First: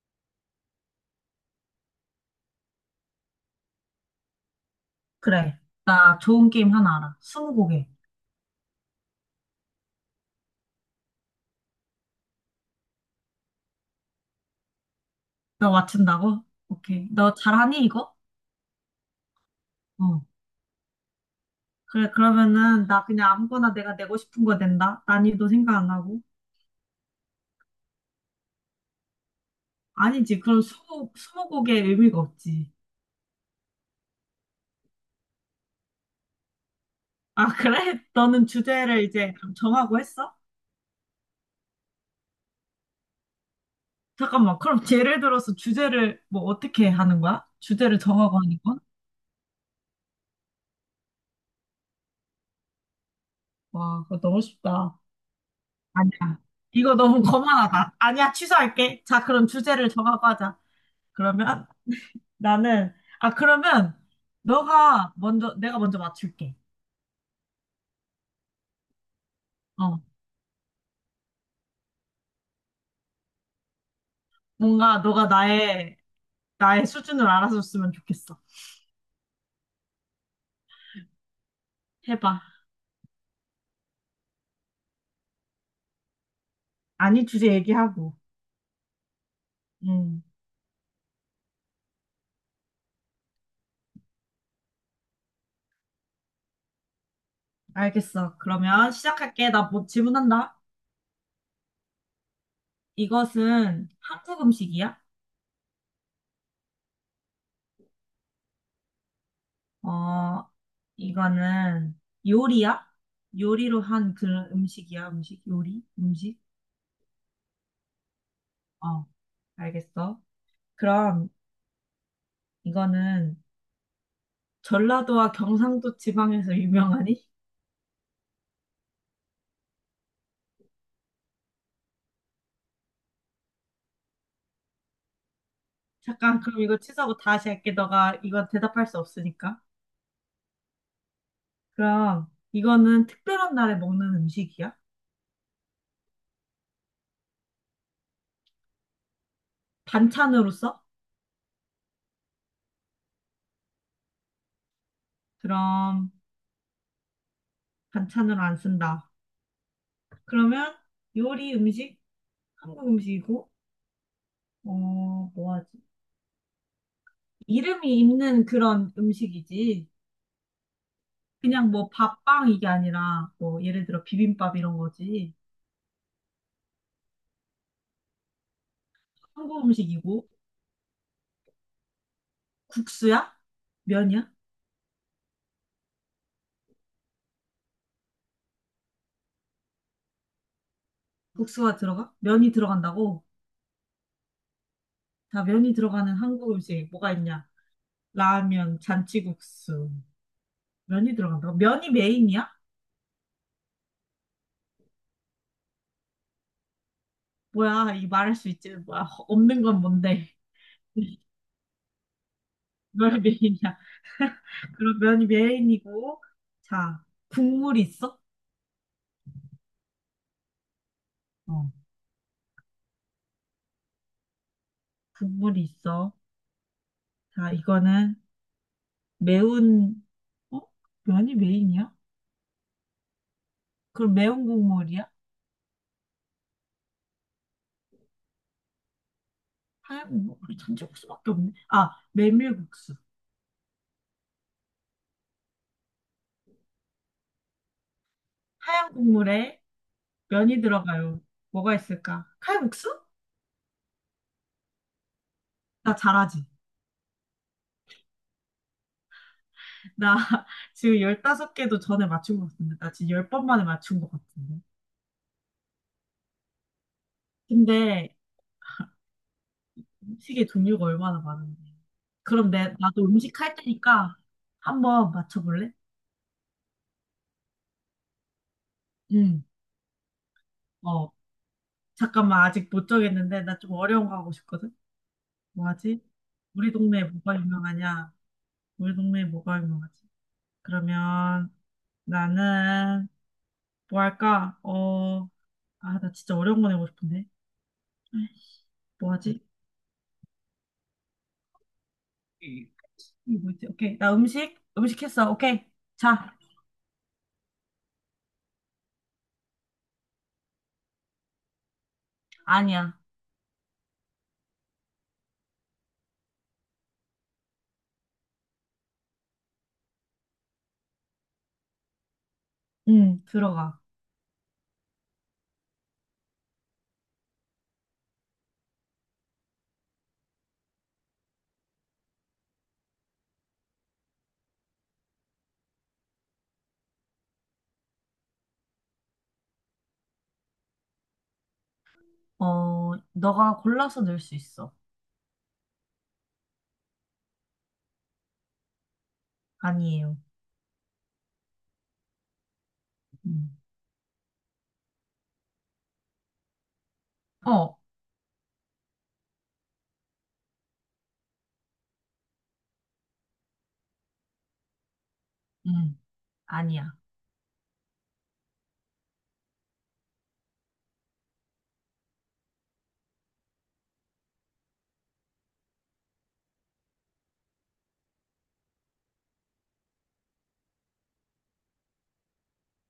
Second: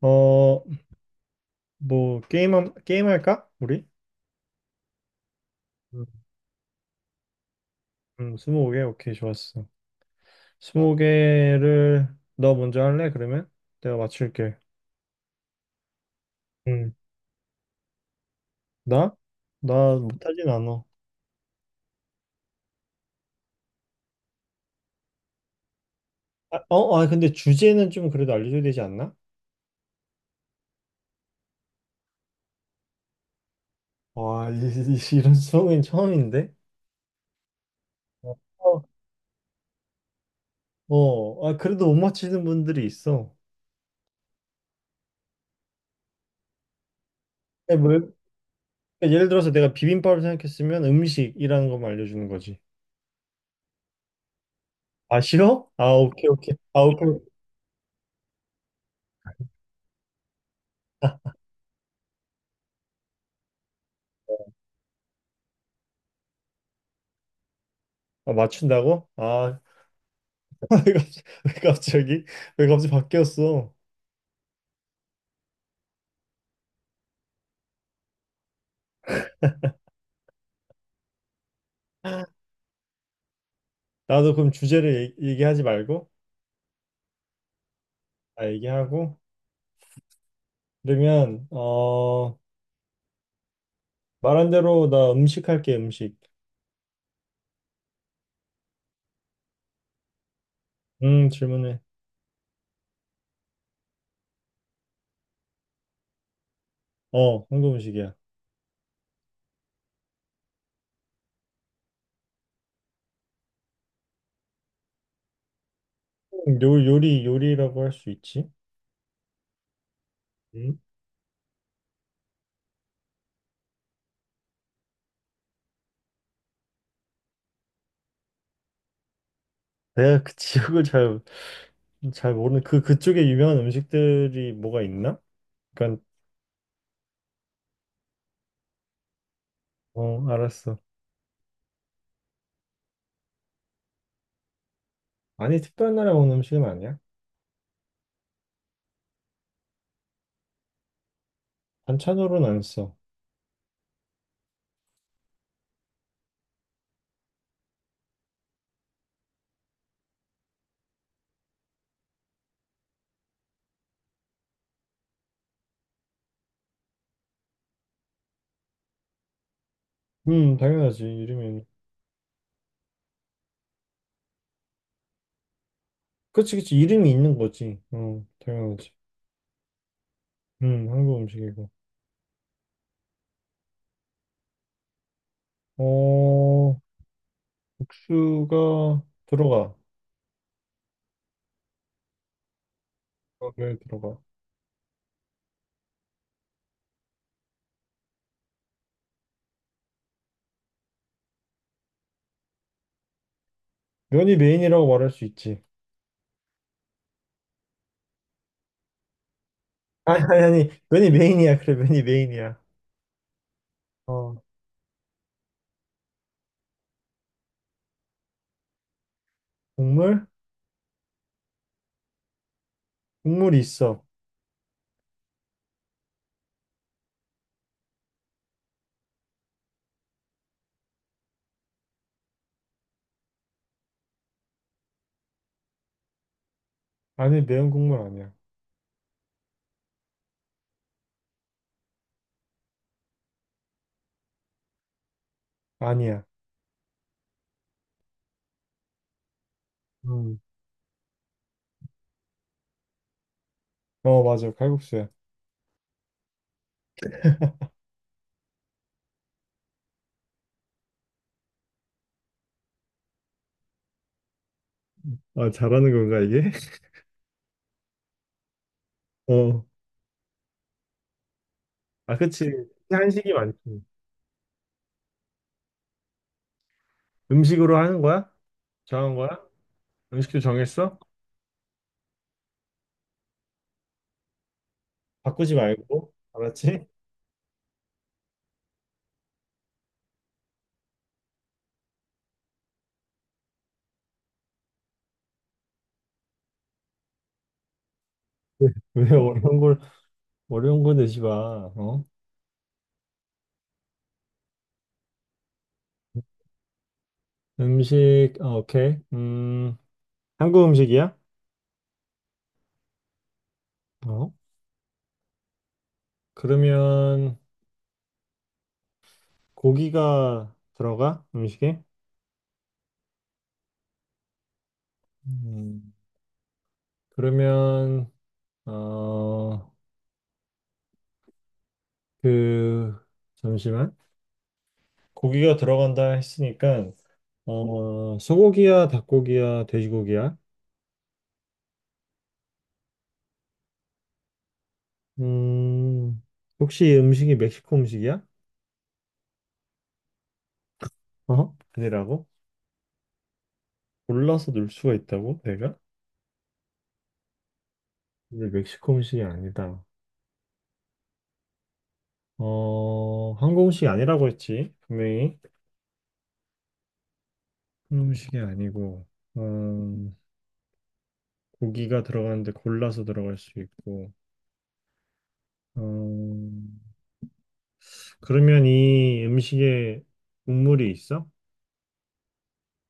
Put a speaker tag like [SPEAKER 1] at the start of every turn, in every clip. [SPEAKER 1] 어, 뭐, 게임, 게임 할까? 우리?
[SPEAKER 2] 그래.
[SPEAKER 1] 음.
[SPEAKER 2] 나 좋은 게임 하나 알아. 스무고개.
[SPEAKER 1] 20개? 오케이, 좋았어. 20개를, 너 먼저 할래, 그러면? 내가 맞출게.
[SPEAKER 2] 너 맞춘다고?
[SPEAKER 1] 음.
[SPEAKER 2] 오케이. 너 잘하니, 이거?
[SPEAKER 1] 나? 나
[SPEAKER 2] 어.
[SPEAKER 1] 못하진 않아.
[SPEAKER 2] 그래, 그러면은, 나 그냥 아무거나 내가 내고 싶은 거 낸다. 난이도 생각 안 하고.
[SPEAKER 1] 아, 어, 아, 근데 주제는 좀 그래도 알려줘야 되지 않나?
[SPEAKER 2] 아니지. 그럼 스무고개의 의미가 없지.
[SPEAKER 1] 와, 이런 수업은 처음인데?
[SPEAKER 2] 아, 그래?
[SPEAKER 1] 어,
[SPEAKER 2] 너는 주제를 이제 그럼 정하고 했어?
[SPEAKER 1] 어, 아, 그래도 못 맞히는 분들이 있어.
[SPEAKER 2] 잠깐만. 그럼 예를 들어서 주제를 뭐 어떻게 하는 거야?
[SPEAKER 1] 아니, 뭐,
[SPEAKER 2] 주제를
[SPEAKER 1] 그러니까
[SPEAKER 2] 정하고 하는 건?
[SPEAKER 1] 예를 들어서 내가 비빔밥을 생각했으면 음식이라는 것만 알려주는 거지.
[SPEAKER 2] 와, 그거 너무 쉽다.
[SPEAKER 1] 아, 싫어? 아, 오케이,
[SPEAKER 2] 아니야.
[SPEAKER 1] 오케이. 아,
[SPEAKER 2] 이거
[SPEAKER 1] 오케이.
[SPEAKER 2] 너무 거만하다. 아니야, 취소할게. 자, 그럼 주제를 정하고 하자. 그러면 나는, 아, 그러면, 너가 먼저, 내가 먼저 맞출게.
[SPEAKER 1] 아, 맞춘다고? 아,
[SPEAKER 2] 어.
[SPEAKER 1] 왜 갑자기 왜 갑자기 왜 갑자기 바뀌었어?
[SPEAKER 2] 뭔가, 너가 나의, 나의 수준을 알아줬으면 좋겠어. 해봐.
[SPEAKER 1] 나도 그럼 주제를 얘기하지 말고,
[SPEAKER 2] 아니, 주제 얘기하고.
[SPEAKER 1] 아 얘기하고.
[SPEAKER 2] 음,
[SPEAKER 1] 그러면, 어, 말한 대로 나 음식 할게. 음식.
[SPEAKER 2] 알겠어. 그러면 시작할게. 나 뭐 질문한다.
[SPEAKER 1] 음, 질문해.
[SPEAKER 2] 이것은 한국 음식이야?
[SPEAKER 1] 어, 한국 음식이야.
[SPEAKER 2] 어, 이거는 요리야? 요리로 한 그런 음식이야? 음식? 요리? 음식?
[SPEAKER 1] 요 요리 요리라고 할 수 있지.
[SPEAKER 2] 어, 알겠어.
[SPEAKER 1] 음?
[SPEAKER 2] 그럼, 이거는 전라도와 경상도 지방에서 유명하니?
[SPEAKER 1] 내가 그 지역을 잘 모르는, 그 그쪽에 유명한 음식들이 뭐가 있나? 그러니까.
[SPEAKER 2] 잠깐, 그럼 이거 취소하고 다시 할게. 너가 이건 대답할 수 없으니까.
[SPEAKER 1] 어, 알았어.
[SPEAKER 2] 그럼 이거는 특별한 날에 먹는 음식이야?
[SPEAKER 1] 아니, 특별한 나라 온 음식은 아니야.
[SPEAKER 2] 반찬으로 써?
[SPEAKER 1] 반찬으로는 안써음
[SPEAKER 2] 그럼 반찬으로 안 쓴다. 그러면 요리 음식? 한국 음식이고, 어, 뭐 하지? 이름이 있는 그런 음식이지.
[SPEAKER 1] 당연하지, 이름이.
[SPEAKER 2] 그냥 뭐 밥빵 이게 아니라 뭐 예를 들어 비빔밥 이런 거지.
[SPEAKER 1] 그치, 그치. 이름이 있는 거지. 어, 당연하지.
[SPEAKER 2] 한국 음식이고,
[SPEAKER 1] 한국 음식이고.
[SPEAKER 2] 국수야? 면이야?
[SPEAKER 1] 어, 국수가 들어가.
[SPEAKER 2] 국수가 들어가? 면이 들어간다고?
[SPEAKER 1] 어, 면 들어가.
[SPEAKER 2] 자, 면이 들어가는 한국 음식 뭐가 있냐? 라면, 잔치국수. 면이 들어간다고? 면이 메인이야?
[SPEAKER 1] 면이 메인이라고 말할 수 있지.
[SPEAKER 2] 뭐야, 이 말할 수 있지. 없는 건
[SPEAKER 1] 아, 아니,
[SPEAKER 2] 뭔데?
[SPEAKER 1] 아니, 아니. 면이 메인이야. 그래, 면이 메인이야.
[SPEAKER 2] 뭘 메인이야?
[SPEAKER 1] 어,
[SPEAKER 2] 그럼 면이 메인이고, 자, 국물이 있어?
[SPEAKER 1] 국물?
[SPEAKER 2] 어,
[SPEAKER 1] 국물이 있어.
[SPEAKER 2] 국물이 있어. 자, 이거는 매운, 어? 면이 메인이야? 그럼 매운 국물이야?
[SPEAKER 1] 아니, 매운 국물 아니야.
[SPEAKER 2] 하얀 국물? 우리 잔치국수밖에 없네. 아, 메밀국수.
[SPEAKER 1] 아니야.
[SPEAKER 2] 하얀 국물에
[SPEAKER 1] 음.
[SPEAKER 2] 면이 들어가요. 뭐가 있을까? 칼국수?
[SPEAKER 1] 어, 맞아. 칼국수야.
[SPEAKER 2] 나 잘하지. 나 지금 열다섯 개도 전에 맞춘 것 같은데. 나 지금 10번 만에 맞춘 것 같은데.
[SPEAKER 1] 아, 잘하는 건가, 이게?
[SPEAKER 2] 근데
[SPEAKER 1] 어.
[SPEAKER 2] 음식의 종류가 얼마나 많은데.
[SPEAKER 1] 아, 그치.
[SPEAKER 2] 그럼 나도
[SPEAKER 1] 한식이
[SPEAKER 2] 음식 할
[SPEAKER 1] 많지.
[SPEAKER 2] 테니까 한번 맞춰볼래?
[SPEAKER 1] 음식으로 하는 거야? 정한 거야?
[SPEAKER 2] 응.
[SPEAKER 1] 음식도 정했어?
[SPEAKER 2] 어. 잠깐만, 아직 못 정했는데. 나 좀 어려운 거 하고 싶거든?
[SPEAKER 1] 바꾸지
[SPEAKER 2] 뭐 하지?
[SPEAKER 1] 말고.
[SPEAKER 2] 우리
[SPEAKER 1] 알았지?
[SPEAKER 2] 동네에 뭐가 유명하냐? 우리 동네에 뭐가 유명하지? 그러면 나는 뭐 할까? 어. 아, 나 진짜 어려운 거 내고 싶은데. 에이,
[SPEAKER 1] 왜, 왜
[SPEAKER 2] 뭐 하지?
[SPEAKER 1] 어려운 걸, 어려운 거 내지 마. 어?
[SPEAKER 2] 이 뭐지? 오케이. 나 음식 했어. 오케이. 자,
[SPEAKER 1] 음식, 아, 오케이. 한국 음식이야?
[SPEAKER 2] 아니야.
[SPEAKER 1] 어? 그러면 고기가 들어가? 음식에?
[SPEAKER 2] 들어가.
[SPEAKER 1] 음, 그러면, 어, 그, 잠시만. 고기가 들어간다 했으니까, 어, 소고기야, 닭고기야, 돼지고기야?
[SPEAKER 2] 어, 너가 골라서 넣을 수 있어.
[SPEAKER 1] 음, 혹시 음식이 멕시코 음식이야?
[SPEAKER 2] 아니에요.
[SPEAKER 1] 어? 아니라고?
[SPEAKER 2] 음.
[SPEAKER 1] 골라서 넣을 수가 있다고? 내가?
[SPEAKER 2] 어,
[SPEAKER 1] 근데 멕시코 음식이 아니다. 어, 한국 음식이 아니라고 했지, 분명히.
[SPEAKER 2] 음. 아니야.
[SPEAKER 1] 한국 음식이 아니고, 어, 고기가 들어가는데 골라서 들어갈 수 있고, 어, 그러면 이 음식에 국물이 있어?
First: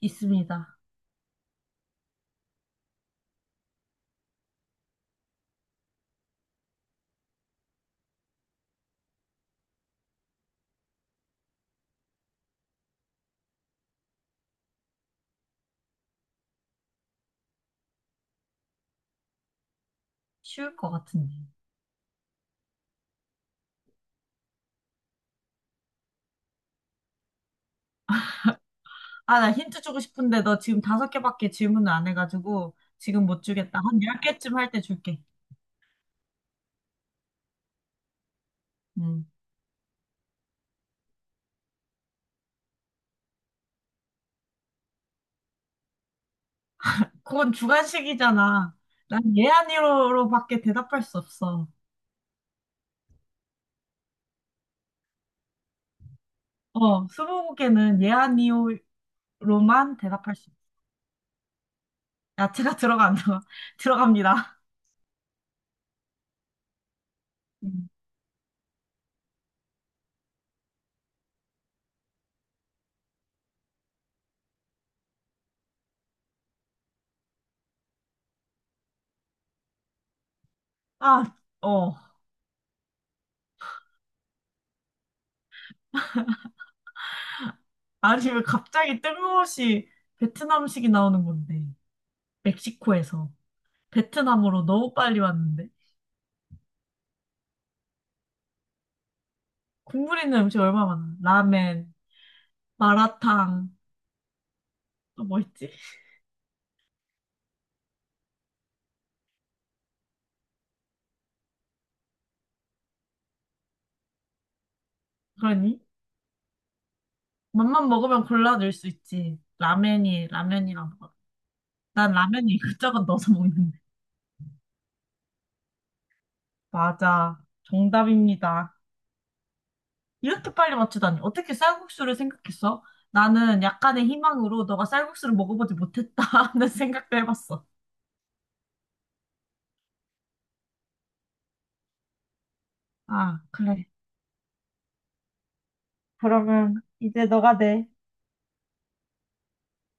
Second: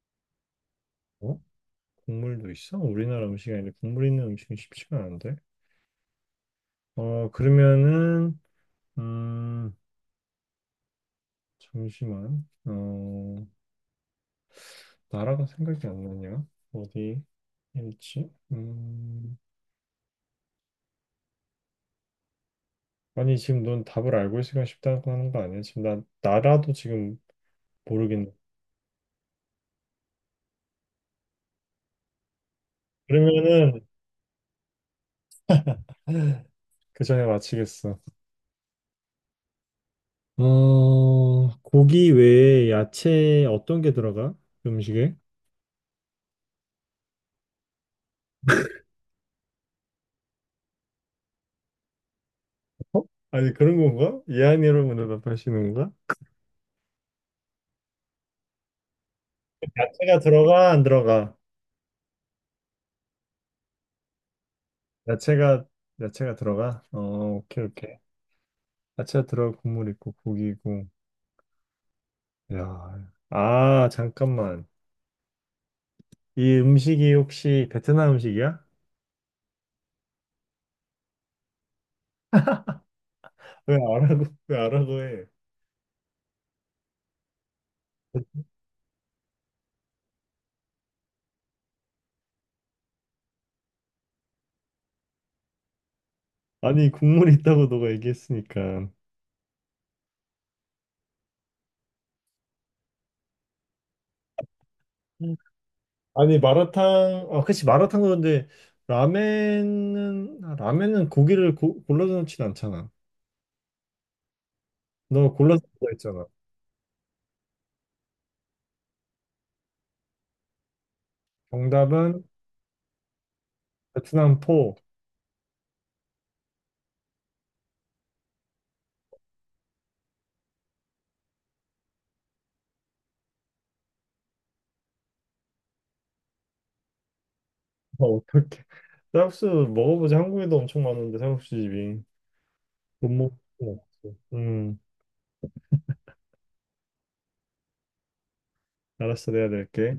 [SPEAKER 2] 있습니다.
[SPEAKER 1] 어? 국물도 있어? 우리나라 음식이 아닌데 국물 있는 음식은 쉽지가 않은데. 어, 그러면은, 음, 잠시만, 어, 나라가 생각이 안 나냐? 어디? 일치?
[SPEAKER 2] 쉬울 것 같은데.
[SPEAKER 1] 아니 지금 넌 답을 알고 있으니까 쉽다고 하는 거 아니야? 지금 나, 나라도 지금 모르겠네.
[SPEAKER 2] 아, 나 힌트 주고 싶은데 너 지금 다섯 개밖에 질문을 안 해가지고 지금 못 주겠다.
[SPEAKER 1] 그러면은
[SPEAKER 2] 한 10개쯤 할 때 줄게.
[SPEAKER 1] 그 전에 마치겠어.
[SPEAKER 2] 음.
[SPEAKER 1] 어, 고기 외에 야채 어떤 게 들어가? 음식에?
[SPEAKER 2] 그건 주관식이잖아. 난 예, 아니로밖에 대답할 수 없어.
[SPEAKER 1] 어? 아니 그런 건가? 예안이로 문답하시는 건가?
[SPEAKER 2] 어, 스무고개는 예, 아니오로만
[SPEAKER 1] 야채가
[SPEAKER 2] 대답할 수
[SPEAKER 1] 들어가
[SPEAKER 2] 있어.
[SPEAKER 1] 안 들어가?
[SPEAKER 2] 야채가 들어간다. 들어갑니다.
[SPEAKER 1] 야채가 야채가 들어가? 어, 오케이
[SPEAKER 2] 음.
[SPEAKER 1] 오케이. 야채가 들어가, 국물 있고, 고기고. 야. 아 잠깐만. 이 음식이 혹시 베트남 음식이야?
[SPEAKER 2] 아, 어.
[SPEAKER 1] 왜 알아고 해?
[SPEAKER 2] 아니, 왜 갑자기 뜬금없이 베트남식이 나오는 건데. 멕시코에서. 베트남으로 너무 빨리 왔는데.
[SPEAKER 1] 아니 국물이 있다고 너가 얘기했으니까.
[SPEAKER 2] 국물 있는 음식 얼마나 많아. 라멘, 마라탕, 또
[SPEAKER 1] 음.
[SPEAKER 2] 뭐 있지?
[SPEAKER 1] 아니 마라탕, 아 그치 마라탕. 그런데 라멘은, 아, 라멘은 고기를 골라서 넣진 않잖아. 너 골라서
[SPEAKER 2] 그러니?
[SPEAKER 1] 넣어 있잖아.
[SPEAKER 2] 맛만 먹으면 골라 넣을 수 있지. 라면이랑 먹어. 난
[SPEAKER 1] 정답은
[SPEAKER 2] 라면이 이것저것 넣어서 먹는데.
[SPEAKER 1] 베트남 포.
[SPEAKER 2] 맞아. 정답입니다. 이렇게 빨리 맞추다니. 어떻게 쌀국수를 생각했어? 나는 약간의 희망으로 너가 쌀국수를 먹어보지 못했다 하는 생각도 해봤어.
[SPEAKER 1] 아, 어떡해. 쌀국수 먹어보지, 한국에도 엄청 많은데 쌀국수 집이, 못 먹을
[SPEAKER 2] 아,
[SPEAKER 1] 수는 없
[SPEAKER 2] 그래.
[SPEAKER 1] 음
[SPEAKER 2] 그러면 이제
[SPEAKER 1] 알았어, 내가 낼게.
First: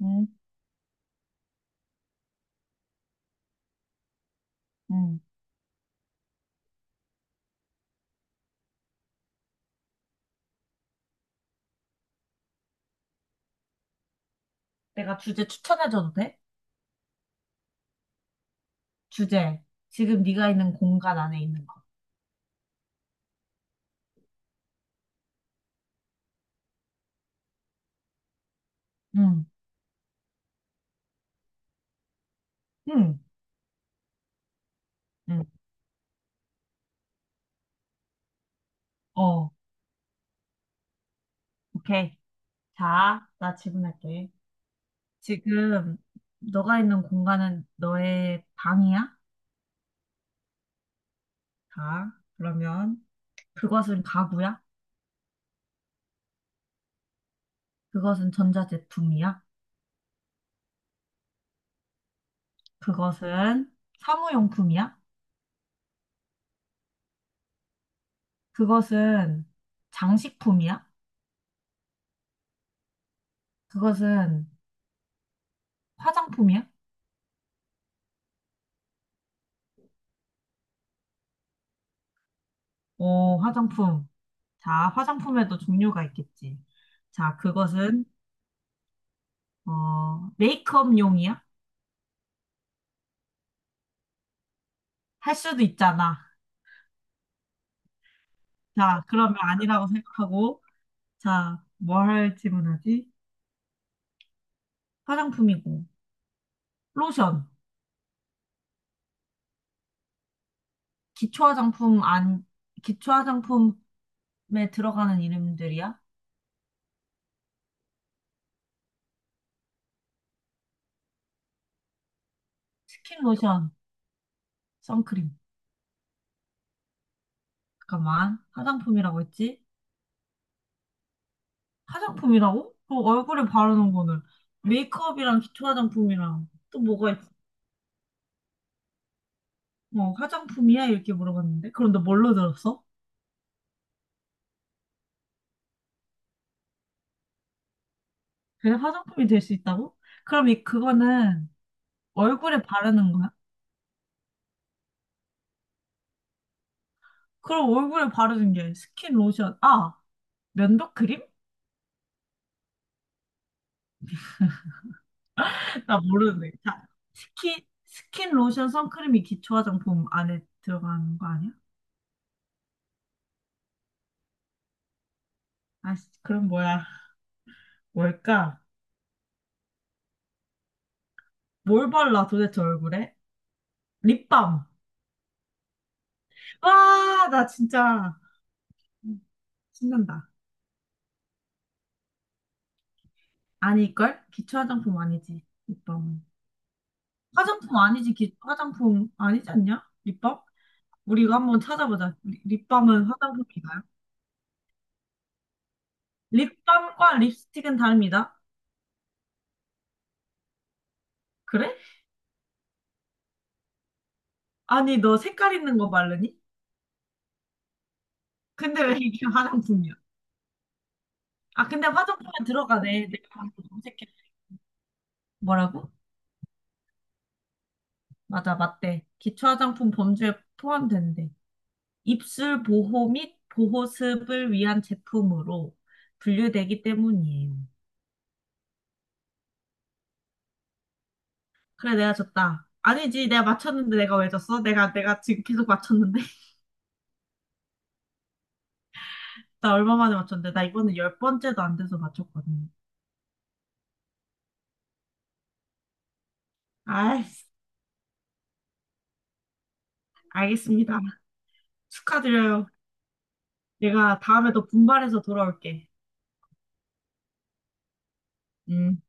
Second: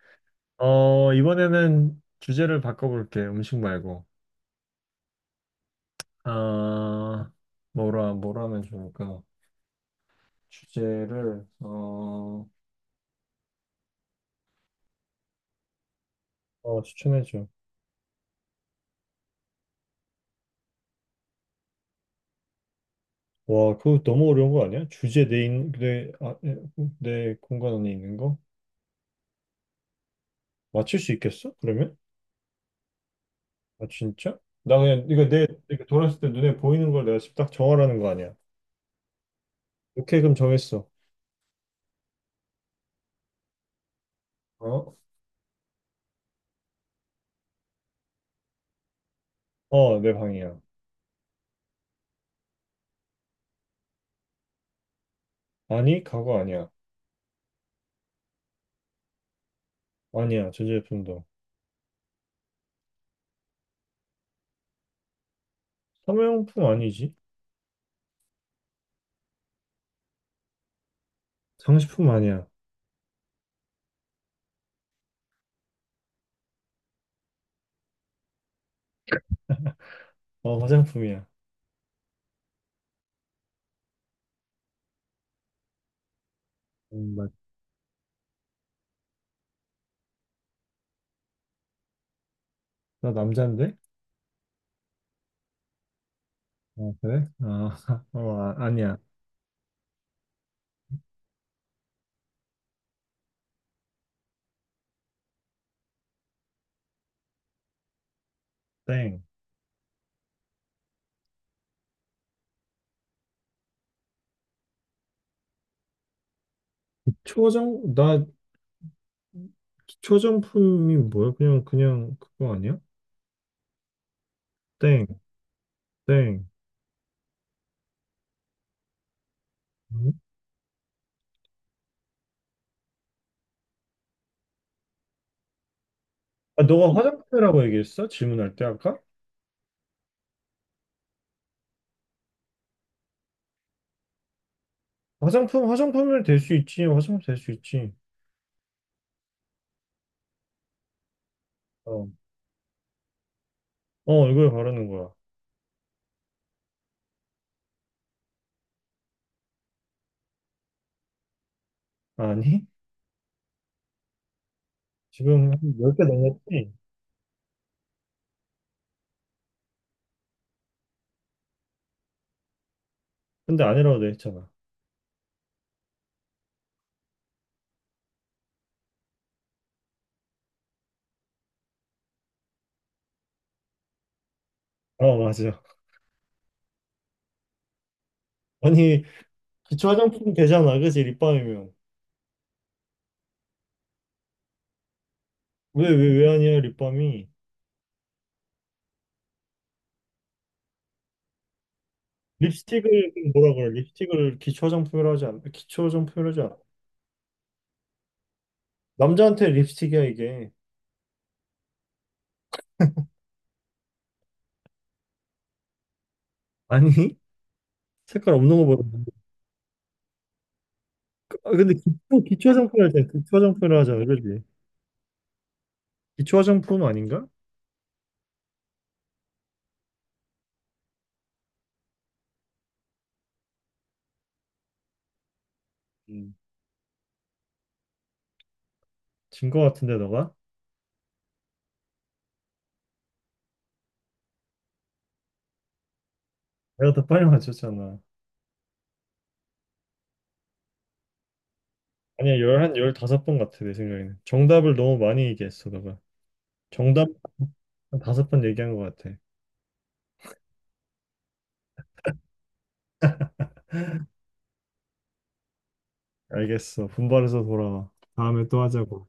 [SPEAKER 2] 응,
[SPEAKER 1] 어, 이번에는 주제를 바꿔볼게. 음식 말고.
[SPEAKER 2] 응.
[SPEAKER 1] 아, 뭐라 하면 좋을까? 주제를, 어.
[SPEAKER 2] 내가 주제 추천해줘도 돼?
[SPEAKER 1] 어, 추천해줘.
[SPEAKER 2] 주제. 지금 네가 있는 공간 안에 있는 거.
[SPEAKER 1] 와, 그거 너무 어려운 거 아니야? 주제 내, 인, 내, 아, 내 내 공간 안에 있는 거?
[SPEAKER 2] 응,
[SPEAKER 1] 맞출 수 있겠어? 그러면?
[SPEAKER 2] 응,
[SPEAKER 1] 아, 진짜? 나 그냥, 이거
[SPEAKER 2] 응.
[SPEAKER 1] 내, 이렇게 돌았을 때 눈에 보이는 걸 내가 지금 딱 정하라는 거 아니야?
[SPEAKER 2] 어,
[SPEAKER 1] 오케이, 그럼 정했어.
[SPEAKER 2] 오케이. 자, 나 질문할게.
[SPEAKER 1] 어?
[SPEAKER 2] 지금 너가 있는 공간은 너의 방이야?
[SPEAKER 1] 어, 내 방이야.
[SPEAKER 2] 자, 그러면 그것은 가구야?
[SPEAKER 1] 아니, 가구 아니야.
[SPEAKER 2] 그것은 전자제품이야?
[SPEAKER 1] 아니야, 전자제품도.
[SPEAKER 2] 그것은 사무용품이야?
[SPEAKER 1] 사무용품 아니지?
[SPEAKER 2] 그것은 장식품이야?
[SPEAKER 1] 장식품 아니야.
[SPEAKER 2] 그것은 화장품이야?
[SPEAKER 1] 어, 화장품이야.
[SPEAKER 2] 오, 화장품. 자, 화장품에도 종류가 있겠지.
[SPEAKER 1] 나,
[SPEAKER 2] 자, 그것은, 어, 메이크업용이야?
[SPEAKER 1] 나 남잔데?
[SPEAKER 2] 할 수도 있잖아.
[SPEAKER 1] 어, 그래? 아, 어, 아, 아니야.
[SPEAKER 2] 자, 그러면 아니라고 생각하고, 자, 뭐 할 질문하지? 화장품이고, 로션,
[SPEAKER 1] 땡.
[SPEAKER 2] 기초 화장품 안, 기초 화장품에 들어가는 이름들이야?
[SPEAKER 1] 초정? 나, 기초정품이 뭐야? 그냥 그거 아니야?
[SPEAKER 2] 스킨 로션,
[SPEAKER 1] 땡,
[SPEAKER 2] 선크림.
[SPEAKER 1] 땡.
[SPEAKER 2] 잠깐만. 화장품이라고 했지?
[SPEAKER 1] 음?
[SPEAKER 2] 화장품이라고? 그 얼굴에 바르는 거는 메이크업이랑 기초 화장품이랑
[SPEAKER 1] 아,
[SPEAKER 2] 또
[SPEAKER 1] 너가
[SPEAKER 2] 뭐가 있...
[SPEAKER 1] 화장품이라고 얘기했어? 질문할 때 아까?
[SPEAKER 2] 어, 화장품이야? 이렇게 물어봤는데. 그런데 뭘로 들었어?
[SPEAKER 1] 화장품, 화장품을 될 수 있지. 화장품 될 수 있지.
[SPEAKER 2] 그래, 화장품이 될 수 있다고? 그럼 이 그거는
[SPEAKER 1] 어,
[SPEAKER 2] 얼굴에 바르는 거야?
[SPEAKER 1] 어, 이걸 바르는 거야.
[SPEAKER 2] 그럼 얼굴에 바르는 게 스킨 로션. 아, 면도 크림?
[SPEAKER 1] 아니? 지금 한
[SPEAKER 2] 나
[SPEAKER 1] 10개
[SPEAKER 2] 모르는데.
[SPEAKER 1] 넘었지?
[SPEAKER 2] 자, 스킨 스킨 로션 선크림이 기초 화장품 안에 들어가는 거 아니야?
[SPEAKER 1] 근데 아니라고 돼 있잖아.
[SPEAKER 2] 아, 그럼 뭐야? 뭘까? 뭘 발라 도대체 얼굴에? 립밤.
[SPEAKER 1] 어, 맞아.
[SPEAKER 2] 와, 나 진짜
[SPEAKER 1] 아니, 기초
[SPEAKER 2] 신난다.
[SPEAKER 1] 화장품 되잖아. 그지? 립밤이면.
[SPEAKER 2] 아닐걸? 기초 화장품 아니지, 립밤은.
[SPEAKER 1] 왜 아니야, 립밤이?
[SPEAKER 2] 화장품 아니지, 화장품 아니지 않냐? 립밤? 우리 이거 한번 찾아보자. 립밤은
[SPEAKER 1] 립스틱을 뭐라 그래?
[SPEAKER 2] 화장품인가요?
[SPEAKER 1] 립스틱을 기초 화장품이라고 하지 않아.
[SPEAKER 2] 립밤과 립스틱은 다릅니다.
[SPEAKER 1] 남자한테 립스틱이야, 이게.
[SPEAKER 2] 그래? 아니, 너 색깔 있는 거 바르니?
[SPEAKER 1] 아니? 색깔 없는
[SPEAKER 2] 근데
[SPEAKER 1] 거보다.
[SPEAKER 2] 왜 이게 화장품이야?
[SPEAKER 1] 아,
[SPEAKER 2] 아,
[SPEAKER 1] 근데
[SPEAKER 2] 근데 화장품에
[SPEAKER 1] 기초 화장품 할 때,
[SPEAKER 2] 들어가네. 내가
[SPEAKER 1] 기초
[SPEAKER 2] 방금
[SPEAKER 1] 화장품을 하자,
[SPEAKER 2] 검색해.
[SPEAKER 1] 그러지.
[SPEAKER 2] 뭐라고?
[SPEAKER 1] 기초 화장품 아닌가?
[SPEAKER 2] 맞아, 맞대. 기초 화장품 범주에 포함된대. 입술 보호 및 보호습을 위한 제품으로
[SPEAKER 1] 음.
[SPEAKER 2] 분류되기 때문이에요.
[SPEAKER 1] 진거 같은데, 너가?
[SPEAKER 2] 그래, 내가 졌다. 아니지, 내가 맞췄는데 내가 왜 졌어? 내가 지금 계속 맞췄는데?
[SPEAKER 1] 내가 더 빨리 맞췄잖아.
[SPEAKER 2] 나 얼마 만에 맞췄는데? 나 이번에 열 번째도 안 돼서
[SPEAKER 1] 아니야,
[SPEAKER 2] 맞췄거든.
[SPEAKER 1] 한 15번 같아, 내 생각에는. 정답을 너무 많이 얘기했어, 너가. 정답
[SPEAKER 2] 아이,
[SPEAKER 1] 한 5번 얘기한 것 같아.
[SPEAKER 2] 알겠습니다. 축하드려요. 내가 다음에 더 분발해서 돌아올게.
[SPEAKER 1] 알겠어. 분발해서 돌아와. 다음에 또
[SPEAKER 2] 음.
[SPEAKER 1] 하자고.